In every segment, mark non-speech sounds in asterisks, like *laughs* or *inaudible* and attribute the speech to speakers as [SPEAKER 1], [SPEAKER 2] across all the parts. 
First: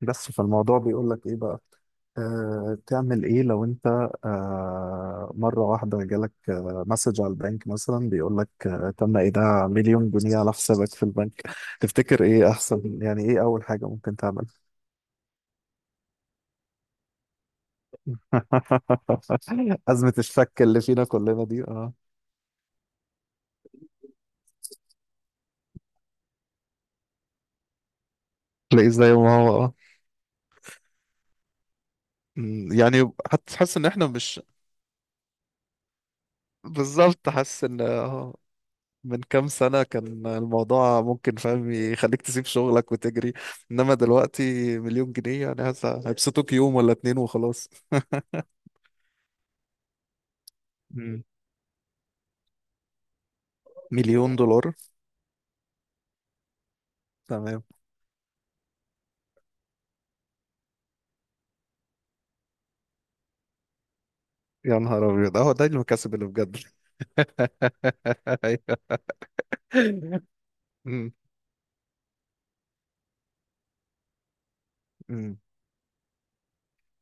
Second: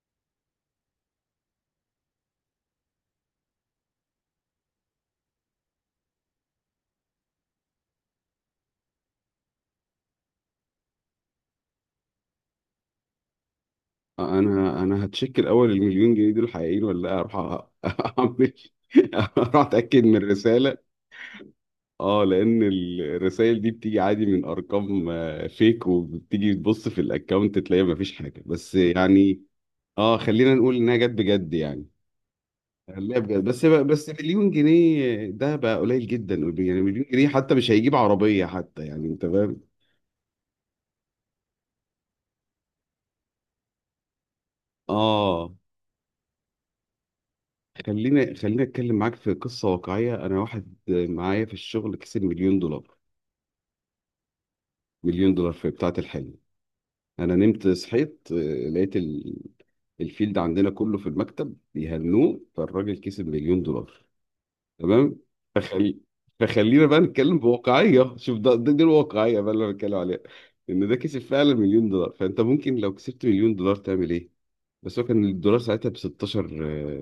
[SPEAKER 1] بس فالموضوع بيقول لك ايه بقى؟ تعمل ايه لو انت مره واحده جالك، مسج على البنك مثلا بيقول لك تم ايداع مليون جنيه على حسابك في البنك. *laughs* تفتكر ايه احسن؟ يعني ايه اول حاجه ممكن تعمل؟
[SPEAKER 2] انا هتشيك الاول المليون جنيه دول حقيقيين ولا لا اروح *laughs* اعمل اروح
[SPEAKER 1] *laughs*
[SPEAKER 2] اتاكد
[SPEAKER 1] ازمه
[SPEAKER 2] من
[SPEAKER 1] الشك
[SPEAKER 2] الرساله.
[SPEAKER 1] اللي فينا كلنا دي. اه،
[SPEAKER 2] اه، لان الرسائل دي بتيجي عادي من ارقام، فيك، وبتيجي تبص في الاكونت تلاقي مفيش حاجه، بس
[SPEAKER 1] تلاقيه زي ما
[SPEAKER 2] يعني
[SPEAKER 1] هو. اه.
[SPEAKER 2] اه خلينا نقول انها جت بجد يعني.
[SPEAKER 1] يعني
[SPEAKER 2] لا بجد،
[SPEAKER 1] حتى
[SPEAKER 2] بس
[SPEAKER 1] تحس ان احنا
[SPEAKER 2] بس
[SPEAKER 1] مش
[SPEAKER 2] مليون جنيه ده بقى قليل جدا، يعني مليون جنيه
[SPEAKER 1] بالظبط،
[SPEAKER 2] حتى
[SPEAKER 1] حاسس
[SPEAKER 2] مش
[SPEAKER 1] ان
[SPEAKER 2] هيجيب عربيه حتى، يعني
[SPEAKER 1] من
[SPEAKER 2] انت
[SPEAKER 1] كام
[SPEAKER 2] فاهم.
[SPEAKER 1] سنة كان الموضوع ممكن فاهم يخليك تسيب شغلك وتجري، انما دلوقتي مليون جنيه
[SPEAKER 2] اه
[SPEAKER 1] يعني هيبسطوك يوم ولا اتنين وخلاص.
[SPEAKER 2] خلينا اتكلم معاك في قصه واقعيه، انا واحد
[SPEAKER 1] مم.
[SPEAKER 2] معايا في الشغل كسب مليون دولار.
[SPEAKER 1] مليون دولار.
[SPEAKER 2] مليون دولار في بتاعة الحلم، انا
[SPEAKER 1] تمام.
[SPEAKER 2] نمت صحيت، لقيت الفيلد عندنا كله في المكتب بيهنوه، فالراجل كسب مليون دولار.
[SPEAKER 1] يا نهار
[SPEAKER 2] تمام،
[SPEAKER 1] ابيض، اهو ده
[SPEAKER 2] فخلي
[SPEAKER 1] المكاسب اللي بجد.
[SPEAKER 2] فخلينا بقى نتكلم بواقعية، شوف
[SPEAKER 1] *laughs*
[SPEAKER 2] ده دي
[SPEAKER 1] أيوة.
[SPEAKER 2] الواقعية بقى اللي انا بتكلم عليها، ان ده
[SPEAKER 1] مم.
[SPEAKER 2] كسب فعلا مليون دولار، فانت ممكن لو كسبت مليون دولار تعمل ايه؟ بس هو كان
[SPEAKER 1] مم.
[SPEAKER 2] الدولار ساعتها ب 16.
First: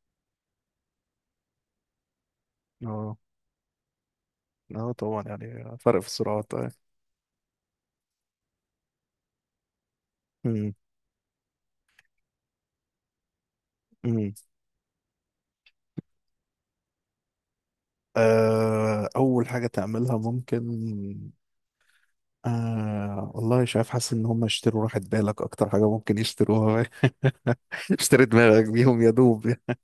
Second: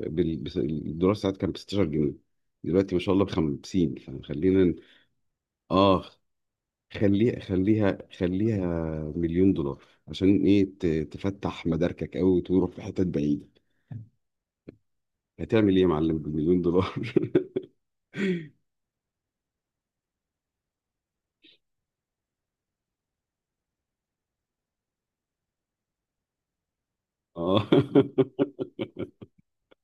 [SPEAKER 2] الدولار ساعتها كان ب 16 جنيه، دلوقتي ما شاء
[SPEAKER 1] اه.
[SPEAKER 2] الله ب 50. فخلينا
[SPEAKER 1] اه طبعا، يعني فرق
[SPEAKER 2] اه
[SPEAKER 1] في السرعات.
[SPEAKER 2] خليها خليها خليها مليون دولار، عشان ايه؟
[SPEAKER 1] مم.
[SPEAKER 2] تفتح مداركك قوي وتروح في حتت بعيدة.
[SPEAKER 1] مم.
[SPEAKER 2] هتعمل ايه يا معلم بمليون دولار؟
[SPEAKER 1] اول حاجة تعملها ممكن. والله مش عارف، حاسس ان هم يشتروا راحة بالك، اكتر حاجة ممكن يشتروها.
[SPEAKER 2] *laughs* اه
[SPEAKER 1] *laughs* اشتري دماغك بيهم يا دوب. *laughs*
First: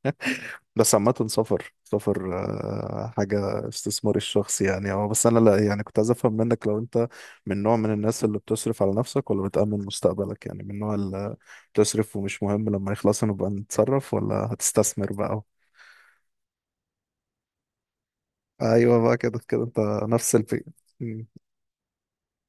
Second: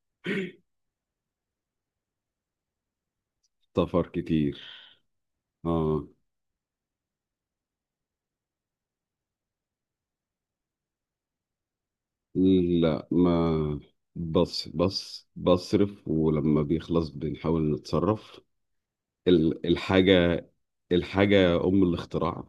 [SPEAKER 1] بس عامة سفر سفر، حاجة
[SPEAKER 2] سفر
[SPEAKER 1] استثمار
[SPEAKER 2] كتير.
[SPEAKER 1] الشخص يعني. اه بس انا لا، يعني كنت
[SPEAKER 2] اه
[SPEAKER 1] عايز افهم منك لو انت من نوع من الناس اللي بتصرف على نفسك ولا بتأمن مستقبلك. يعني من النوع اللي بتصرف ومش مهم لما
[SPEAKER 2] لا،
[SPEAKER 1] يخلص نبقى
[SPEAKER 2] ما
[SPEAKER 1] نتصرف، ولا
[SPEAKER 2] بص
[SPEAKER 1] هتستثمر
[SPEAKER 2] بص
[SPEAKER 1] بقى؟
[SPEAKER 2] بصرف ولما بيخلص بنحاول نتصرف.
[SPEAKER 1] ايوه بقى، كده كده انت نفس
[SPEAKER 2] الحاجة،
[SPEAKER 1] الفكرة. مم.
[SPEAKER 2] الحاجة أم الاختراع.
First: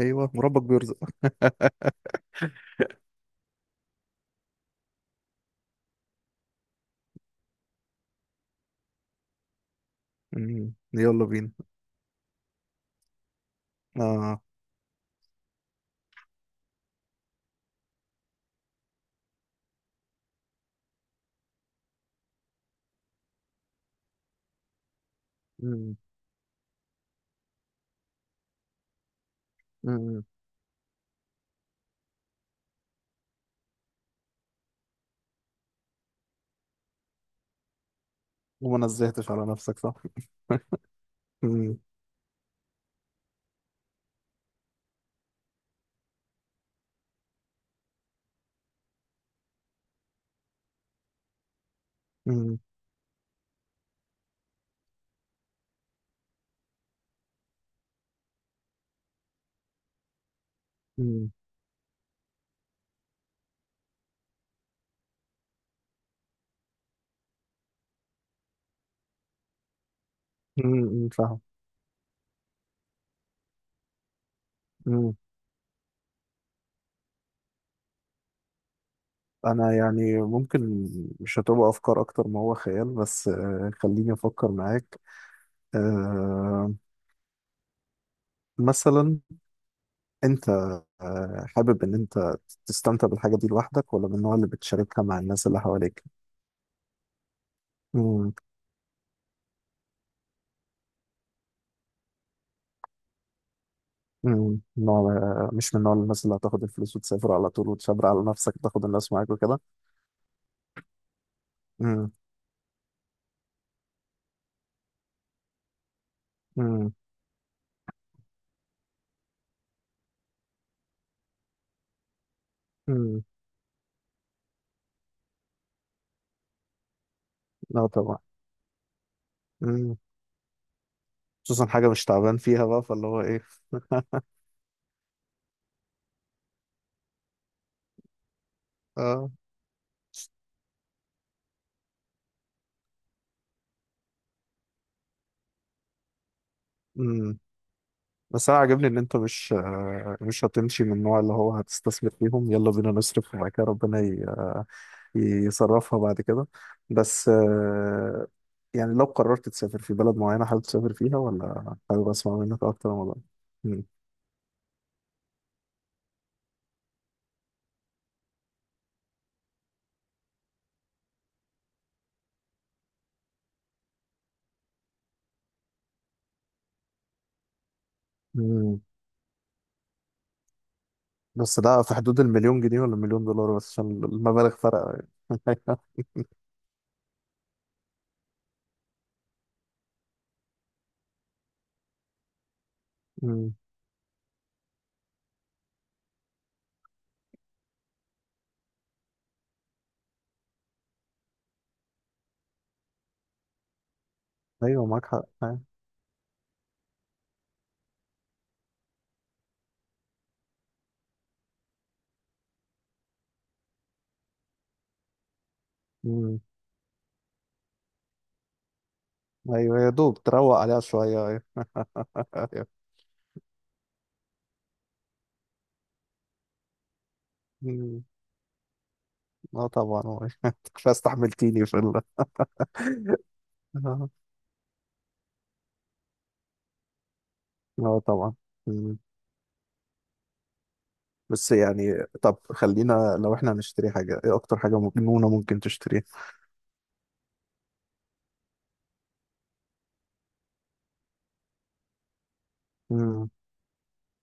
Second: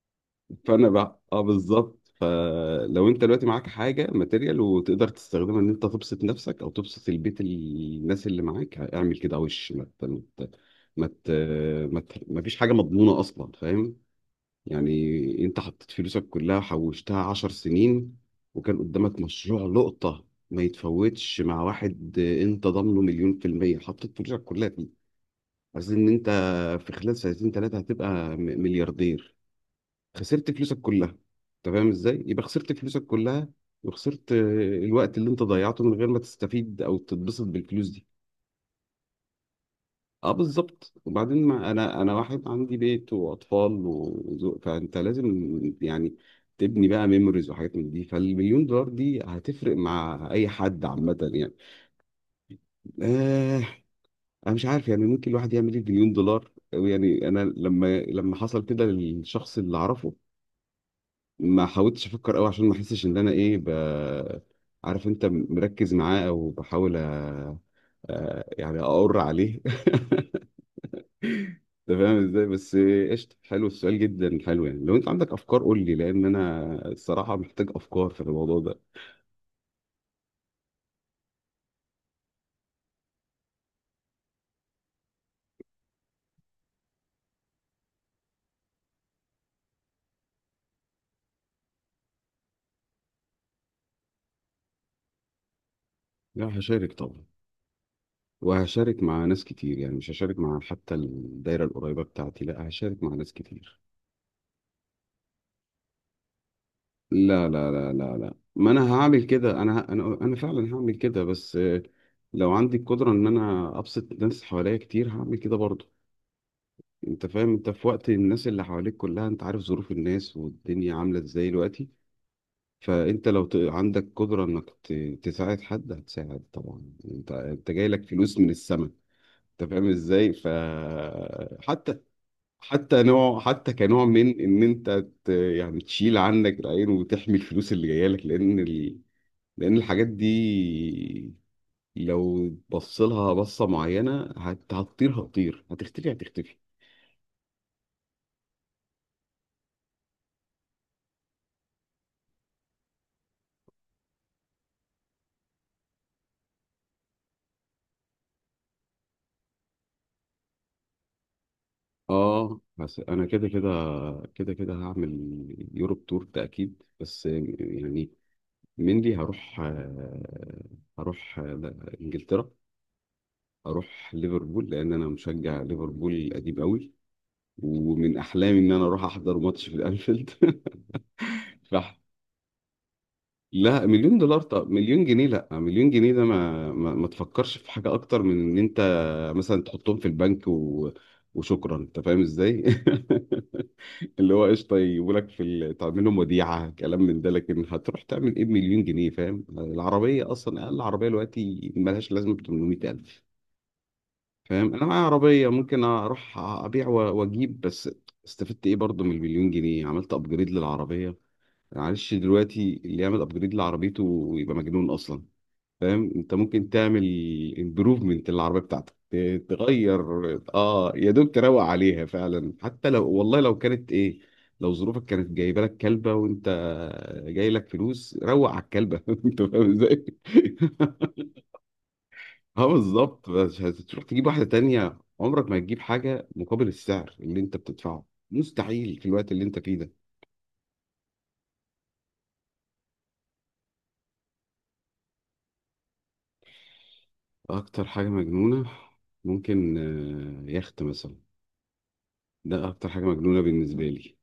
[SPEAKER 1] ايوه، وربك
[SPEAKER 2] فانا
[SPEAKER 1] بيرزق.
[SPEAKER 2] بقى اه بالظبط، فلو انت دلوقتي معاك حاجه ماتيريال وتقدر تستخدمها ان انت تبسط نفسك او تبسط البيت، الناس اللي معاك، اعمل كده، وش ت-
[SPEAKER 1] مم.
[SPEAKER 2] ما
[SPEAKER 1] يلا
[SPEAKER 2] ت-
[SPEAKER 1] بينا.
[SPEAKER 2] ما فيش حاجه مضمونه اصلا، فاهم؟
[SPEAKER 1] آه.
[SPEAKER 2] يعني انت حطيت فلوسك كلها حوشتها عشر سنين، وكان قدامك مشروع لقطه ما يتفوتش مع واحد انت ضامنه مليون في المية، حطيت فلوسك كلها فيه، عايز
[SPEAKER 1] مم.
[SPEAKER 2] ان انت في خلال سنتين ثلاثة هتبقى ملياردير.
[SPEAKER 1] مم.
[SPEAKER 2] خسرت فلوسك كلها، انت فاهم ازاي يبقى خسرت فلوسك كلها؟ وخسرت الوقت اللي انت ضيعته من غير ما تستفيد او تتبسط بالفلوس دي.
[SPEAKER 1] وما نزهتش على نفسك، صح؟
[SPEAKER 2] اه بالظبط،
[SPEAKER 1] *laughs*
[SPEAKER 2] وبعدين ما
[SPEAKER 1] مم.
[SPEAKER 2] انا واحد عندي بيت واطفال وزوج، فانت لازم يعني تبني بقى ميموريز وحاجات من دي، فالمليون دولار دي هتفرق مع اي حد عامه يعني.
[SPEAKER 1] مم.
[SPEAKER 2] آه، انا مش عارف يعني ممكن الواحد يعمل ايه بمليون دولار يعني. انا لما حصل كده للشخص اللي اعرفه
[SPEAKER 1] مم.
[SPEAKER 2] ما حاولتش افكر قوي، عشان ما احسش ان انا ايه عارف انت مركز معاه، او بحاول يعني اقر عليه. *laughs*
[SPEAKER 1] مم. فاهم.
[SPEAKER 2] انت فاهم ازاي؟ بس قشطه حلو السؤال جدا حلو، يعني لو انت
[SPEAKER 1] مم.
[SPEAKER 2] عندك افكار قول لي لان انا الصراحه محتاج افكار في الموضوع ده.
[SPEAKER 1] انا يعني ممكن مش هتبقى افكار اكتر ما هو خيال، بس خليني افكر معاك. آه، مثلا انت حابب ان انت تستمتع بالحاجه دي لوحدك ولا من النوع اللي بتشاركها مع الناس اللي حواليك؟
[SPEAKER 2] لا هشارك طبعا،
[SPEAKER 1] مم.
[SPEAKER 2] وهشارك مع ناس كتير يعني، مش هشارك مع حتى الدايره القريبه بتاعتي، لا هشارك مع ناس كتير.
[SPEAKER 1] مم. نوع مش من نوع الناس اللي هتاخد الفلوس وتسافر
[SPEAKER 2] لا
[SPEAKER 1] على طول
[SPEAKER 2] لا لا
[SPEAKER 1] وتشبر
[SPEAKER 2] لا
[SPEAKER 1] على
[SPEAKER 2] لا،
[SPEAKER 1] نفسك
[SPEAKER 2] ما
[SPEAKER 1] تاخد
[SPEAKER 2] انا
[SPEAKER 1] الناس
[SPEAKER 2] هعمل
[SPEAKER 1] معاك
[SPEAKER 2] كده،
[SPEAKER 1] وكده؟
[SPEAKER 2] انا ه- انا انا فعلا هعمل كده، بس
[SPEAKER 1] مم.
[SPEAKER 2] لو عندي القدره ان انا ابسط الناس حواليا كتير هعمل كده برضه.
[SPEAKER 1] مم.
[SPEAKER 2] انت فاهم، انت في وقت الناس اللي حواليك كلها، انت عارف ظروف الناس والدنيا عامله ازاي دلوقتي،
[SPEAKER 1] مم.
[SPEAKER 2] فانت لو عندك قدره انك تساعد حد هتساعد طبعا، انت انت
[SPEAKER 1] لا
[SPEAKER 2] جاي لك
[SPEAKER 1] طبعا.
[SPEAKER 2] فلوس من السماء. انت فاهم ازاي؟ ف
[SPEAKER 1] خصوصا حاجة
[SPEAKER 2] حتى
[SPEAKER 1] مش تعبان فيها بقى
[SPEAKER 2] حتى
[SPEAKER 1] فاللي هو
[SPEAKER 2] نوع
[SPEAKER 1] ايه.
[SPEAKER 2] حتى كنوع من ان انت يعني تشيل عنك العين وتحمي الفلوس اللي جايه لك، لان
[SPEAKER 1] اه.
[SPEAKER 2] لأن الحاجات دي لو بصلها بصة معينة هتطير هتطير، هتختفي هتختفي.
[SPEAKER 1] امم. بس انا عاجبني ان انت مش مش هتمشي من النوع اللي هو هتستثمر فيهم. يلا بينا نصرف وبعد كده ربنا يصرفها بعد كده. بس يعني لو قررت تسافر في بلد معينة، حابب تسافر فيها؟ ولا حابب اسمع
[SPEAKER 2] اه
[SPEAKER 1] منك اكتر عن
[SPEAKER 2] بس
[SPEAKER 1] الموضوع؟
[SPEAKER 2] انا كده كده
[SPEAKER 1] مم.
[SPEAKER 2] كده كده هعمل يوروب تور ده اكيد، بس يعني منلي هروح انجلترا. هروح ليفربول، لان انا مشجع ليفربول قديم قوي، ومن احلامي ان
[SPEAKER 1] مم.
[SPEAKER 2] انا اروح احضر ماتش في الانفيلد. *laughs*
[SPEAKER 1] بس ده
[SPEAKER 2] فاحنا
[SPEAKER 1] في حدود المليون جنيه ولا مليون دولار؟ بس
[SPEAKER 2] لا
[SPEAKER 1] عشان
[SPEAKER 2] مليون دولار.
[SPEAKER 1] المبالغ
[SPEAKER 2] طب
[SPEAKER 1] فرق.
[SPEAKER 2] مليون جنيه، لا مليون
[SPEAKER 1] *laughs*
[SPEAKER 2] جنيه ده ما تفكرش في حاجة أكتر من إن أنت مثلا تحطهم في البنك وشكرا، أنت فاهم إزاي؟ *laughs*
[SPEAKER 1] مم.
[SPEAKER 2] اللي هو قشطة، يجيبولك في تعملهم وديعة كلام من ده، لكن هتروح تعمل إيه بمليون جنيه؟ فاهم؟ العربية أصلا أقل عربية دلوقتي ملهاش لازمة ب 800,000، فاهم؟ أنا
[SPEAKER 1] ايوه
[SPEAKER 2] معايا
[SPEAKER 1] معاك حق.
[SPEAKER 2] عربية ممكن أروح أبيع وأجيب، بس استفدت إيه برضه من المليون جنيه؟ عملت أبجريد للعربية. معلش دلوقتي اللي يعمل أبجريد لعربيته يبقى مجنون أصلا. فاهم انت
[SPEAKER 1] مم.
[SPEAKER 2] ممكن تعمل امبروفمنت للعربيه بتاعتك
[SPEAKER 1] ايوه يا
[SPEAKER 2] تغير.
[SPEAKER 1] دوب تروق عليها
[SPEAKER 2] اه يا
[SPEAKER 1] شويه،
[SPEAKER 2] دوب
[SPEAKER 1] ايوه.
[SPEAKER 2] تروق عليها
[SPEAKER 1] *laughs*
[SPEAKER 2] فعلا،
[SPEAKER 1] أيوة.
[SPEAKER 2] حتى لو والله لو كانت ايه، لو ظروفك كانت جايبه لك كلبه وانت جاي لك
[SPEAKER 1] مم.
[SPEAKER 2] فلوس روق على الكلبه. *laughs* انت
[SPEAKER 1] اه
[SPEAKER 2] فاهم
[SPEAKER 1] طبعا
[SPEAKER 2] ازاي؟
[SPEAKER 1] هو. *laughs* انت كفايه
[SPEAKER 2] *laughs*
[SPEAKER 1] استحملتيني في *laughs*
[SPEAKER 2] اه بالظبط، بس هتروح
[SPEAKER 1] اه.
[SPEAKER 2] تجيب واحده تانية عمرك ما هتجيب حاجه مقابل السعر اللي انت
[SPEAKER 1] آه
[SPEAKER 2] بتدفعه،
[SPEAKER 1] طبعا. مم.
[SPEAKER 2] مستحيل في الوقت اللي انت فيه ده.
[SPEAKER 1] بس يعني، طب خلينا لو احنا هنشتري حاجه، ايه اكتر حاجه مجنونه ممكن تشتريها؟
[SPEAKER 2] اكتر حاجه مجنونه ممكن، يخت مثلا، ده اكتر حاجه
[SPEAKER 1] مم.
[SPEAKER 2] مجنونه بالنسبه لي،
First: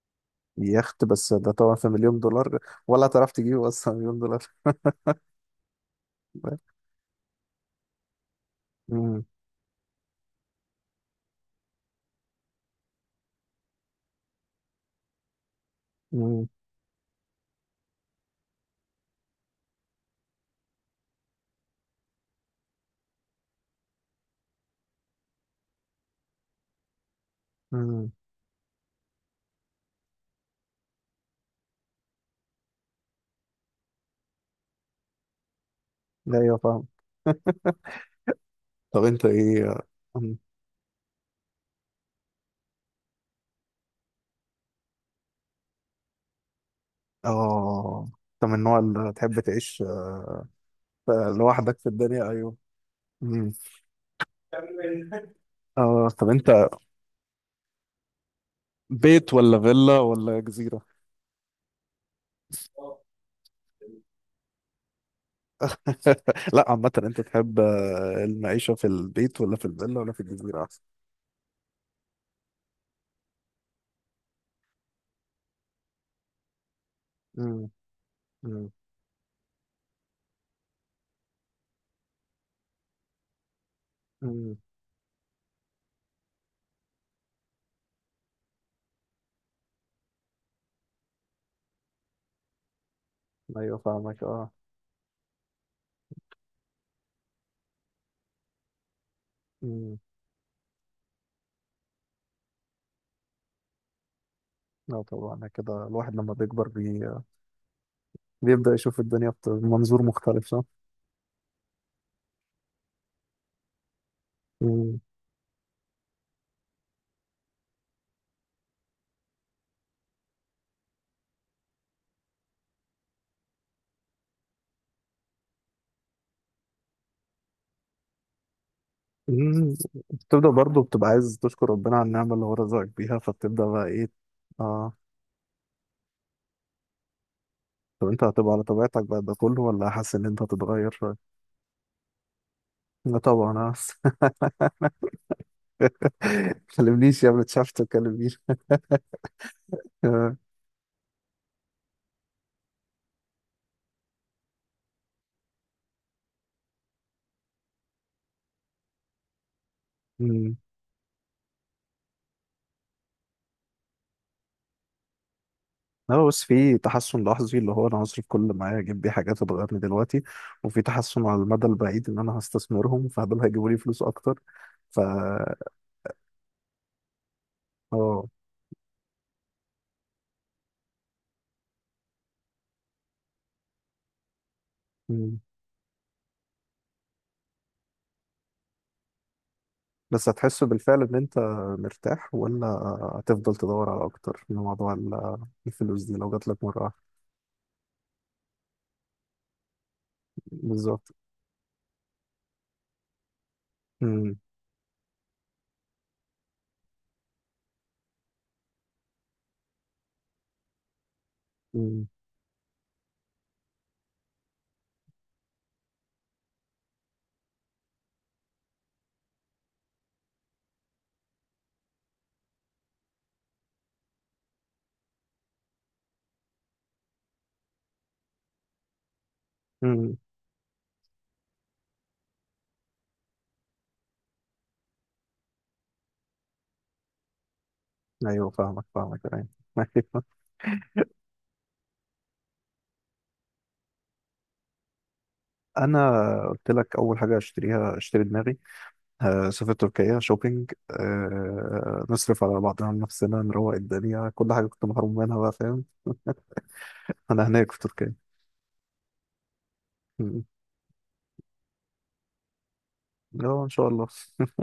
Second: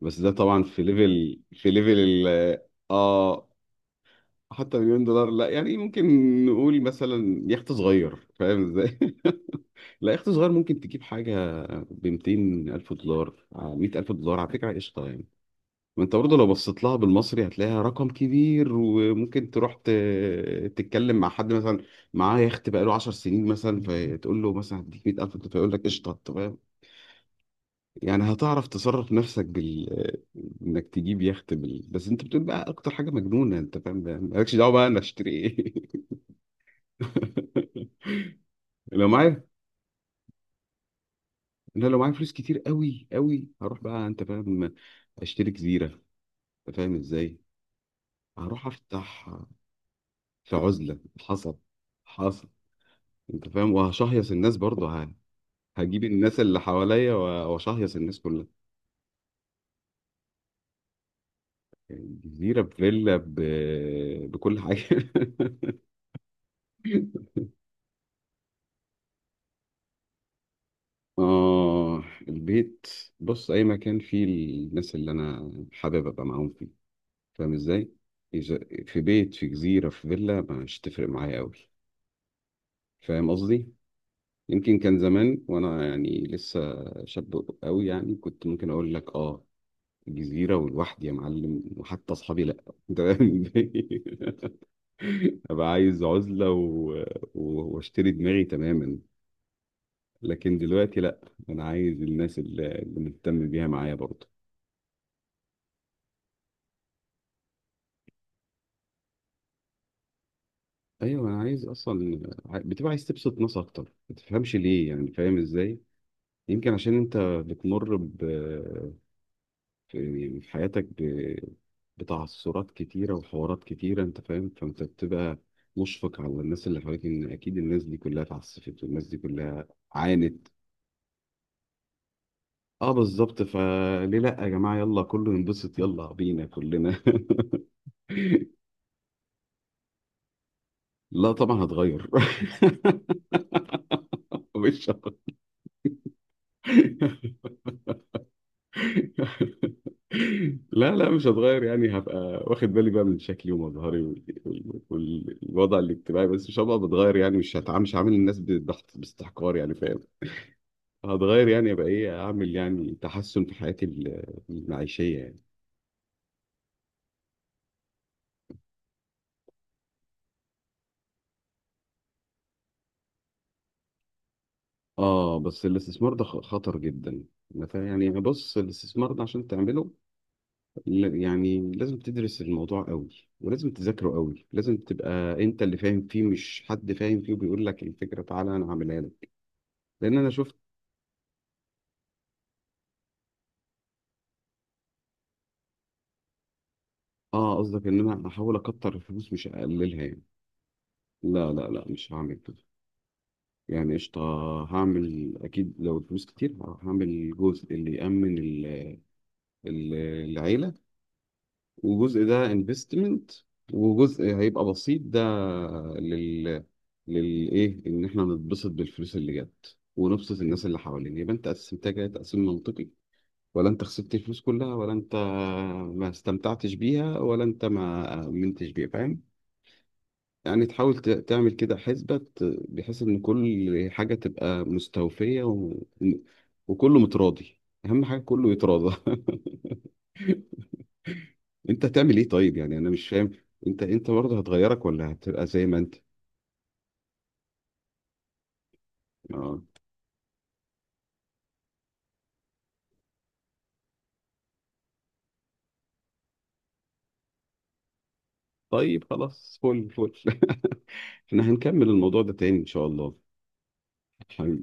[SPEAKER 2] بس ده طبعا في
[SPEAKER 1] يخت، بس
[SPEAKER 2] ليفل
[SPEAKER 1] ده
[SPEAKER 2] في
[SPEAKER 1] طبعا في
[SPEAKER 2] ليفل
[SPEAKER 1] مليون
[SPEAKER 2] ال
[SPEAKER 1] دولار، ولا تعرف
[SPEAKER 2] اه.
[SPEAKER 1] تجيبه اصلا مليون دولار؟
[SPEAKER 2] حتى مليون دولار لا، يعني ممكن نقول مثلا يخت صغير، فاهم ازاي؟
[SPEAKER 1] مم.
[SPEAKER 2] *laughs* لا يخت صغير ممكن تجيب حاجة ب 200 ألف دولار 100 ألف دولار على فكرة قشطة يعني. ما انت برضه لو
[SPEAKER 1] مم.
[SPEAKER 2] بصيت لها بالمصري هتلاقيها رقم كبير، وممكن تروح تتكلم مع حد مثلا معاه يخت بقاله 10 سنين مثلا، فتقول له مثلا هديك 100 ألف، فيقول لك قشطة. طب
[SPEAKER 1] مم.
[SPEAKER 2] يعني هتعرف تصرف نفسك بال انك تجيب يخت بس انت بتقول بقى اكتر حاجه مجنونه، انت فاهم، بقى مالكش دعوه بقى انا اشتري ايه.
[SPEAKER 1] لا ايوه فاهم.
[SPEAKER 2] *laughs*
[SPEAKER 1] طب
[SPEAKER 2] لو
[SPEAKER 1] انت
[SPEAKER 2] معايا،
[SPEAKER 1] ايه؟ مم.
[SPEAKER 2] انا لو معايا فلوس كتير قوي قوي هروح بقى، انت فاهم، اشتري جزيره، انت فاهم ازاي.
[SPEAKER 1] اه، انت من
[SPEAKER 2] هروح
[SPEAKER 1] النوع اللي
[SPEAKER 2] افتح
[SPEAKER 1] تحب تعيش
[SPEAKER 2] في عزله. حصل،
[SPEAKER 1] لوحدك في الدنيا؟
[SPEAKER 2] حصل،
[SPEAKER 1] ايوه.
[SPEAKER 2] انت
[SPEAKER 1] مم.
[SPEAKER 2] فاهم، وهشهيص الناس برضه هجيب
[SPEAKER 1] اه طب
[SPEAKER 2] الناس
[SPEAKER 1] انت،
[SPEAKER 2] اللي حواليا واشهيص الناس كلها.
[SPEAKER 1] بيت ولا فيلا ولا جزيرة؟
[SPEAKER 2] يعني جزيره بفيلا بكل حاجه. *laughs*
[SPEAKER 1] *laughs* لا عامة انت تحب المعيشة في البيت ولا في الفيلا ولا في الجزيرة احسن؟
[SPEAKER 2] آه البيت. بص أي مكان فيه الناس اللي أنا حابب أبقى معاهم فيه، فاهم
[SPEAKER 1] امم.
[SPEAKER 2] إزاي؟ إذا
[SPEAKER 1] امم.
[SPEAKER 2] في بيت في جزيرة في فيلا مش تفرق معايا أوي، فاهم قصدي؟
[SPEAKER 1] امم.
[SPEAKER 2] يمكن كان زمان وأنا يعني لسه شاب أوي، يعني كنت ممكن أقول لك آه جزيرة ولوحدي يا معلم، وحتى أصحابي لأ. *laughs* أنت فاهم
[SPEAKER 1] ايوه
[SPEAKER 2] إزاي؟
[SPEAKER 1] فاهمك. اه.
[SPEAKER 2] *laughs* أبقى عايز عزلة وأشتري دماغي تماما.
[SPEAKER 1] امم.
[SPEAKER 2] لكن دلوقتي لأ، أنا عايز الناس اللي مهتم بيها معايا برضه.
[SPEAKER 1] لا طبعا، كده الواحد لما بيكبر بيبدأ يشوف الدنيا بمنظور مختلف، صح؟
[SPEAKER 2] ايوه انا عايز اصلا بتبقى عايز تبسط ناس اكتر، ما تفهمش ليه
[SPEAKER 1] امم.
[SPEAKER 2] يعني، فاهم ازاي؟ يمكن عشان انت بتمر في يعني في حياتك بتعثرات كتيره وحوارات كتيره، انت فاهم، فانت بتبقى مشفق على الناس اللي حواليك، ان اكيد الناس دي كلها اتعسفت والناس دي كلها
[SPEAKER 1] أمم.
[SPEAKER 2] عانت.
[SPEAKER 1] بتبدأ برضه بتبقى عايز تشكر ربنا على النعمة اللي هو رزقك
[SPEAKER 2] اه
[SPEAKER 1] بيها،
[SPEAKER 2] بالظبط،
[SPEAKER 1] فبتبدأ بقى ايه.
[SPEAKER 2] فليه لا يا جماعه
[SPEAKER 1] اه،
[SPEAKER 2] يلا كله ينبسط يلا بينا كلنا.
[SPEAKER 1] طب انت هتبقى على طبيعتك بعد ده كله، ولا حاسس ان انت هتتغير
[SPEAKER 2] *laughs* لا
[SPEAKER 1] شوية؟
[SPEAKER 2] طبعا هتغير.
[SPEAKER 1] لا طبعا اه.
[SPEAKER 2] *laughs* مش
[SPEAKER 1] كلمنيش يا ابني، اتشافت، كلمنيش.
[SPEAKER 2] لا لا مش هتغير، يعني هبقى واخد بالي بقى من شكلي ومظهري والوضع الاجتماعي، بس مش هبقى بتغير، يعني مش هعامل الناس بضغط باستحقار يعني، فاهم؟ هتغير يعني ابقى ايه اعمل يعني تحسن في حياتي المعيشية يعني.
[SPEAKER 1] لا بس في تحسن لحظي، اللي هو انا هصرف كل اللي معايا اجيب بيه حاجات هتغيرني دلوقتي، وفي تحسن على المدى البعيد ان انا هستثمرهم فدول هيجيبوا لي فلوس اكتر. ف
[SPEAKER 2] اه بس الاستثمار ده خطر جدا. أنا فاهم يعني،
[SPEAKER 1] اه.
[SPEAKER 2] بص الاستثمار ده عشان تعمله يعني لازم تدرس الموضوع قوي، ولازم تذاكره قوي، لازم
[SPEAKER 1] مم.
[SPEAKER 2] تبقى انت اللي فاهم فيه مش حد فاهم فيه وبيقول لك الفكرة تعالى انا هعملها لك، لان انا
[SPEAKER 1] بس
[SPEAKER 2] شفت.
[SPEAKER 1] هتحس بالفعل ان انت مرتاح، ولا هتفضل تدور على اكتر من موضوع الفلوس دي لو جات لك مره واحده؟
[SPEAKER 2] اه قصدك ان انا احاول اكتر الفلوس مش اقللها يعني.
[SPEAKER 1] بالظبط.
[SPEAKER 2] لا لا لا مش هعمل كده، يعني قشطة
[SPEAKER 1] مم.
[SPEAKER 2] هعمل اكيد لو الفلوس كتير، هعمل جزء اللي يأمن ال- العيلة،
[SPEAKER 1] مم.
[SPEAKER 2] وجزء ده انفستمنت، وجزء هيبقى بسيط ده لل للايه، ان احنا نتبسط بالفلوس اللي جت ونبسط الناس اللي حوالينا. يبقى انت قسمتها كده تقسيم منطقي، ولا انت خسرت الفلوس كلها، ولا انت ما استمتعتش بيها، ولا انت ما امنتش بيها، فاهم؟
[SPEAKER 1] مم.
[SPEAKER 2] يعني تحاول تعمل كده حسبة بحيث إن كل حاجة تبقى مستوفية وكله متراضي، أهم حاجة
[SPEAKER 1] ايوه
[SPEAKER 2] كله
[SPEAKER 1] فاهمك
[SPEAKER 2] يتراضى.
[SPEAKER 1] فاهمك.
[SPEAKER 2] *laughs*
[SPEAKER 1] أيوة.
[SPEAKER 2] أنت هتعمل إيه طيب؟ يعني أنا مش فاهم، أنت برضه هتغيرك ولا هتبقى زي ما
[SPEAKER 1] *laughs*
[SPEAKER 2] أنت.
[SPEAKER 1] انا قلت لك اول حاجه اشتريها، اشتري دماغي.
[SPEAKER 2] آه.
[SPEAKER 1] سافر تركيا شوبينج. نصرف على بعضنا، نفسنا نروق الدنيا، كل حاجة كنت محروم منها بقى، فاهم؟ أنا هناك في تركيا.
[SPEAKER 2] طيب خلاص فل فل.
[SPEAKER 1] م.
[SPEAKER 2] *laughs* إحنا هنكمل الموضوع ده تاني إن شاء
[SPEAKER 1] اه إن شاء الله. *laughs*
[SPEAKER 2] الله.